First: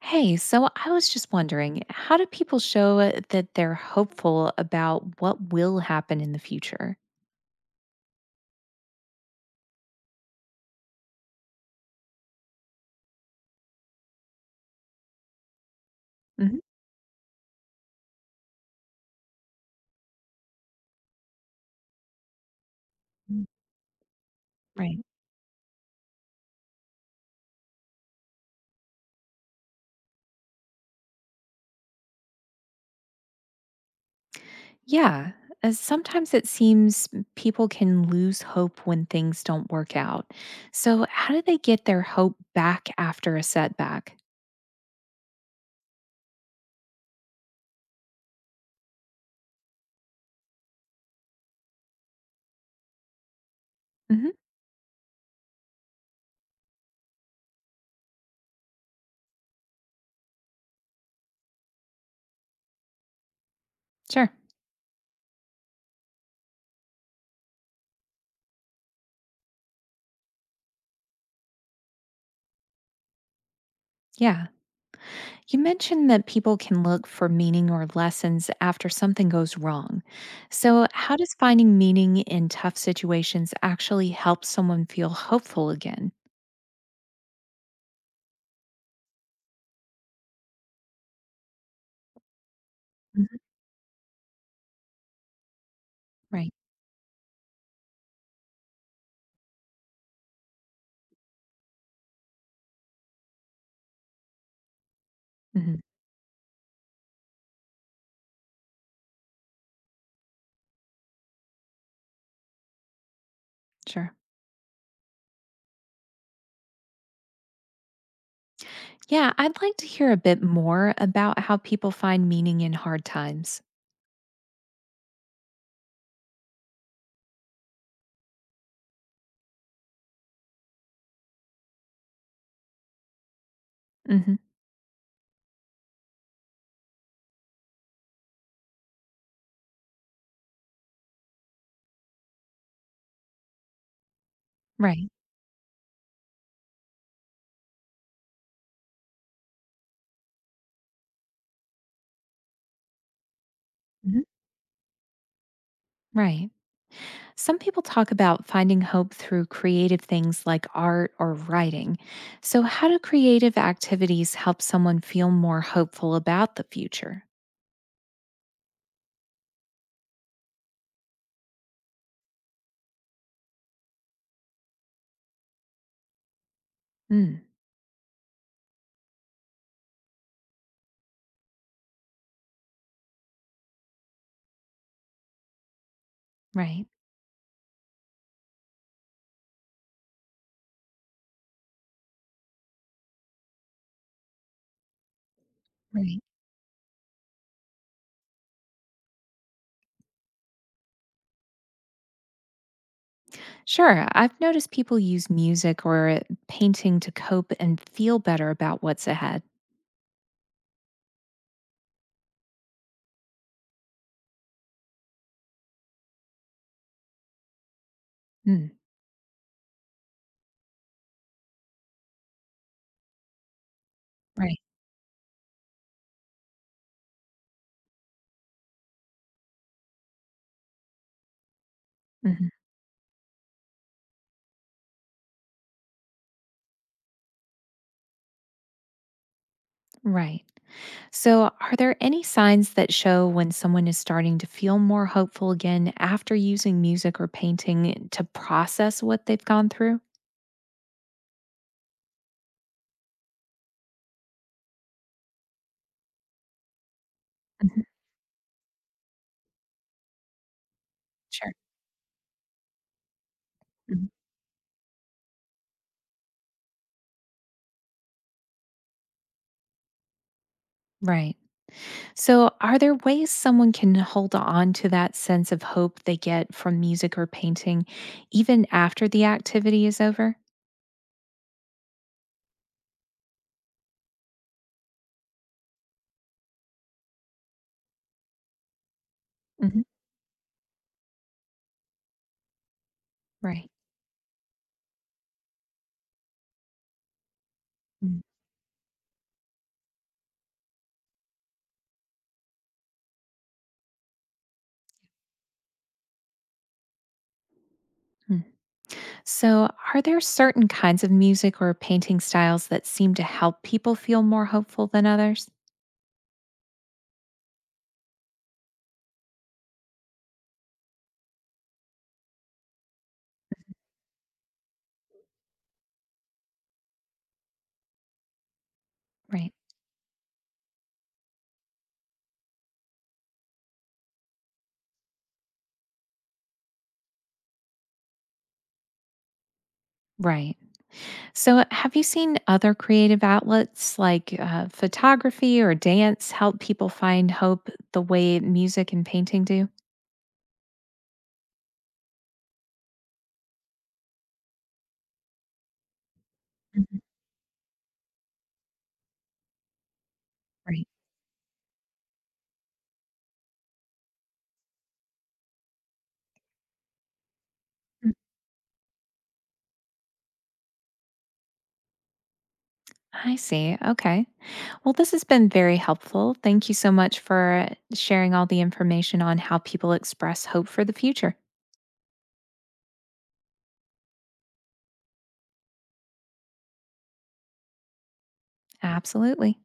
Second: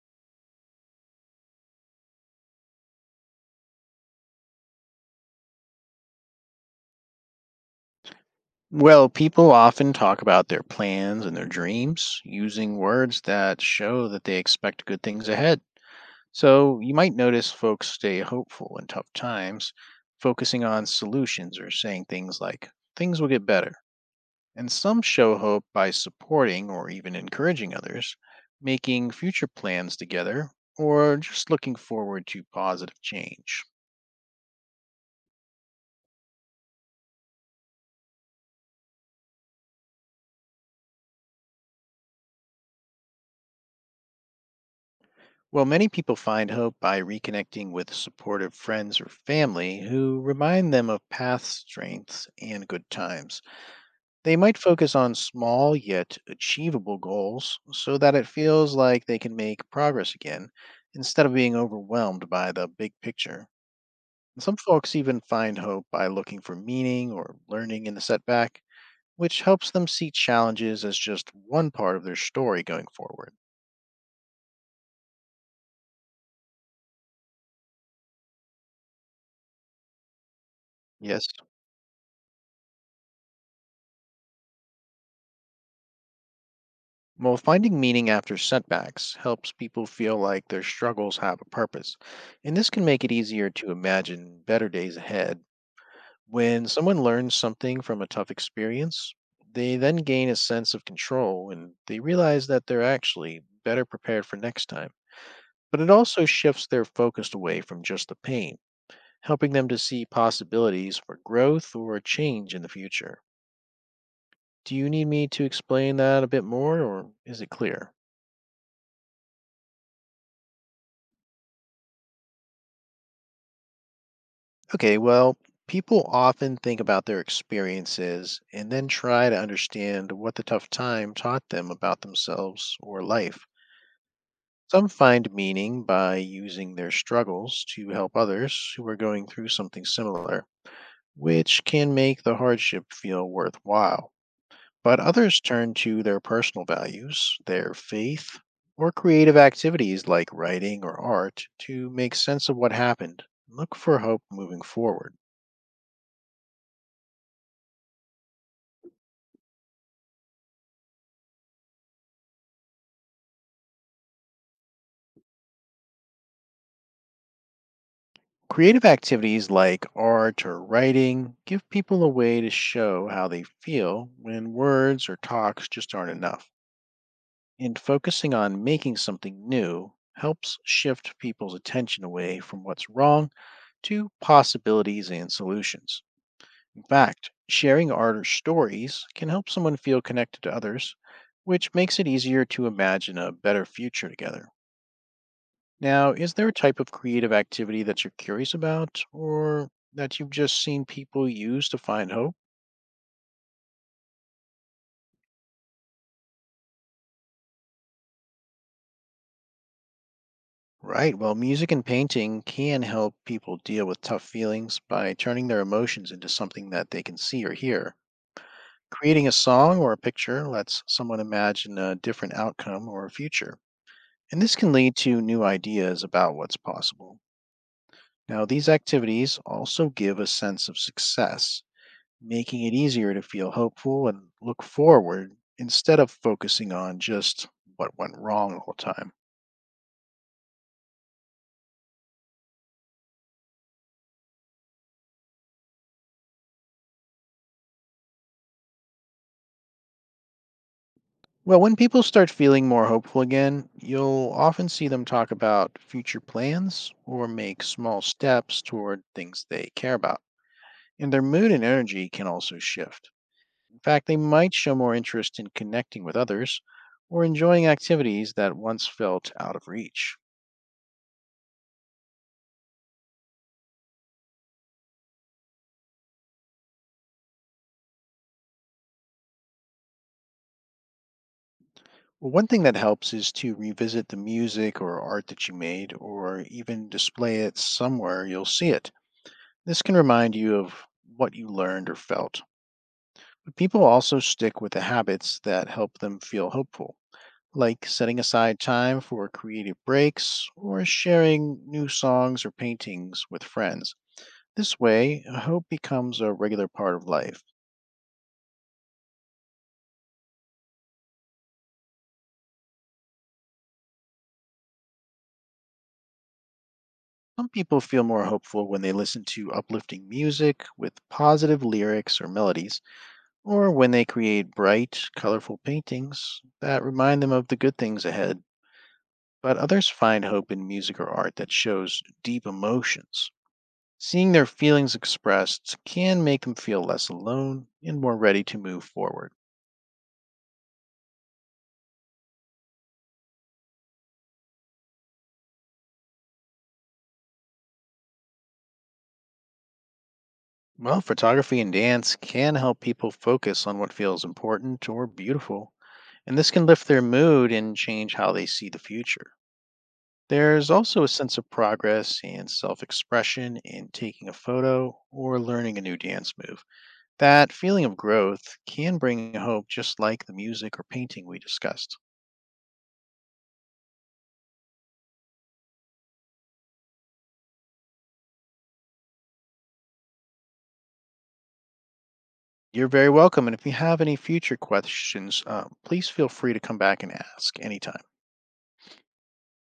Hey, so I was just wondering, how do people show that they're hopeful about what will happen in the future? Well, people often talk about their plans and their dreams using words that show that they expect good things ahead. Mhm. So you might notice folks stay hopeful in tough times, focusing on solutions or saying things like, things will get Mm. better. And Right. some show hope by supporting or even encouraging others, making future plans together, or just looking forward to positive change. Yeah, as sometimes it seems people can lose hope when things don't work out. So, how do they get their hope back after a setback? Well, many people find hope by reconnecting with supportive friends or family who remind them of past strengths and good times. Hmm. They might focus on small yet achievable goals so that it feels like they can make progress again instead of being overwhelmed by the big picture. Sure. Some folks even find hope by looking for meaning or learning in the setback, which helps them see challenges as just one part of their story going forward. Yeah. You mentioned that people can look for meaning or lessons after something goes wrong. So, how Yes. does finding meaning in tough situations actually help someone feel hopeful again? Well, finding meaning after setbacks helps people feel like their struggles have a purpose, and this can make it Mhm. easier to imagine better days ahead. Right. When someone learns something from a tough experience, they then gain a sense of control and they realize that they're actually better prepared for next time. But Hmm. it also shifts their focus away from just the pain, helping them to see possibilities for growth or change in the future. Sure. Do you need me to explain that a bit more, or is it clear? Yeah, I'd like to hear a bit more about how people find meaning in hard times. Okay, well, people often think about their experiences and then try to understand what the tough time taught them about themselves or life. Hmm. Some find meaning by using their struggles to help others who are going through something similar, which can make the hardship feel worthwhile. But Right. others turn to their personal values, their faith, or creative activities like writing or art to make sense of what happened, and look for Hmm. hope moving forward. Right. Some people talk about finding hope through creative things like art or writing. So, how do creative activities help someone feel more hopeful about the future? Creative activities like art or writing give people a way to show how they feel when words or talks just aren't enough. Mm. And focusing on making something new helps shift people's attention away from what's wrong to possibilities and solutions. In Right, fact, sharing art or stories can help someone feel connected to others, which makes it easier to imagine a better future together. Now, right. is there a type of creative activity that you're curious about, or that you've just seen people use to find hope? Sure. I've noticed people use music or painting to cope and feel better about what's ahead. Right, well, music and painting can help people deal with tough feelings by turning their emotions into something that they can see or hear. Mm. Creating a song or a picture lets someone imagine a different outcome or a future, and this Right. can lead to new ideas about what's possible. Now, these activities also give a sense of success, Hmm. making it easier to feel hopeful and look forward instead of focusing on just what went wrong the whole time. Right. So, are there any signs that show when someone is starting to feel more hopeful again after using music or painting to process what they've gone through? Well, when people start feeling more hopeful again, you'll often see them talk about future plans or make Mhm. small steps toward things they care about. And their mood Sure. and energy can also shift. In fact, Mhm. they might show more interest in connecting with others or enjoying activities that once felt out of reach. Right. So, are there ways someone can hold on to that sense of hope they get from music or painting even after the activity is over? Well, one thing that helps is to revisit the music or art that you made, or even display it somewhere you'll see it. This can remind you of what you learned or felt. But Right. people also stick with the habits that help them feel hopeful, like setting aside time for creative breaks or sharing new songs or paintings with friends. This way, hope becomes a regular part of life. Mhm. So, are there certain kinds of music or painting styles that seem to help people feel more hopeful than others? Some people feel more hopeful when they listen to uplifting music with positive lyrics or melodies, or when they create bright, colorful paintings that remind them of the good things ahead. Right. But others find hope in music or art that shows deep emotions. Seeing their feelings expressed can make them feel less alone and more ready to move forward. Right. So, have you seen other creative outlets like photography or dance help people find hope the way music and painting do? Well, photography and dance can help people focus on what feels important or beautiful, and this can lift Mhm. their mood and change how they see the future. There's Right. also a sense of progress and self expression in taking a photo or learning a new dance move. That feeling of Mm. growth can bring hope, just like the music or painting we discussed. I see. Okay. Well, this has been very helpful. Thank you so much for sharing all the information on how people express hope for the future. You're very welcome, and if you have any future questions, please feel free to come back and ask anytime. Absolutely.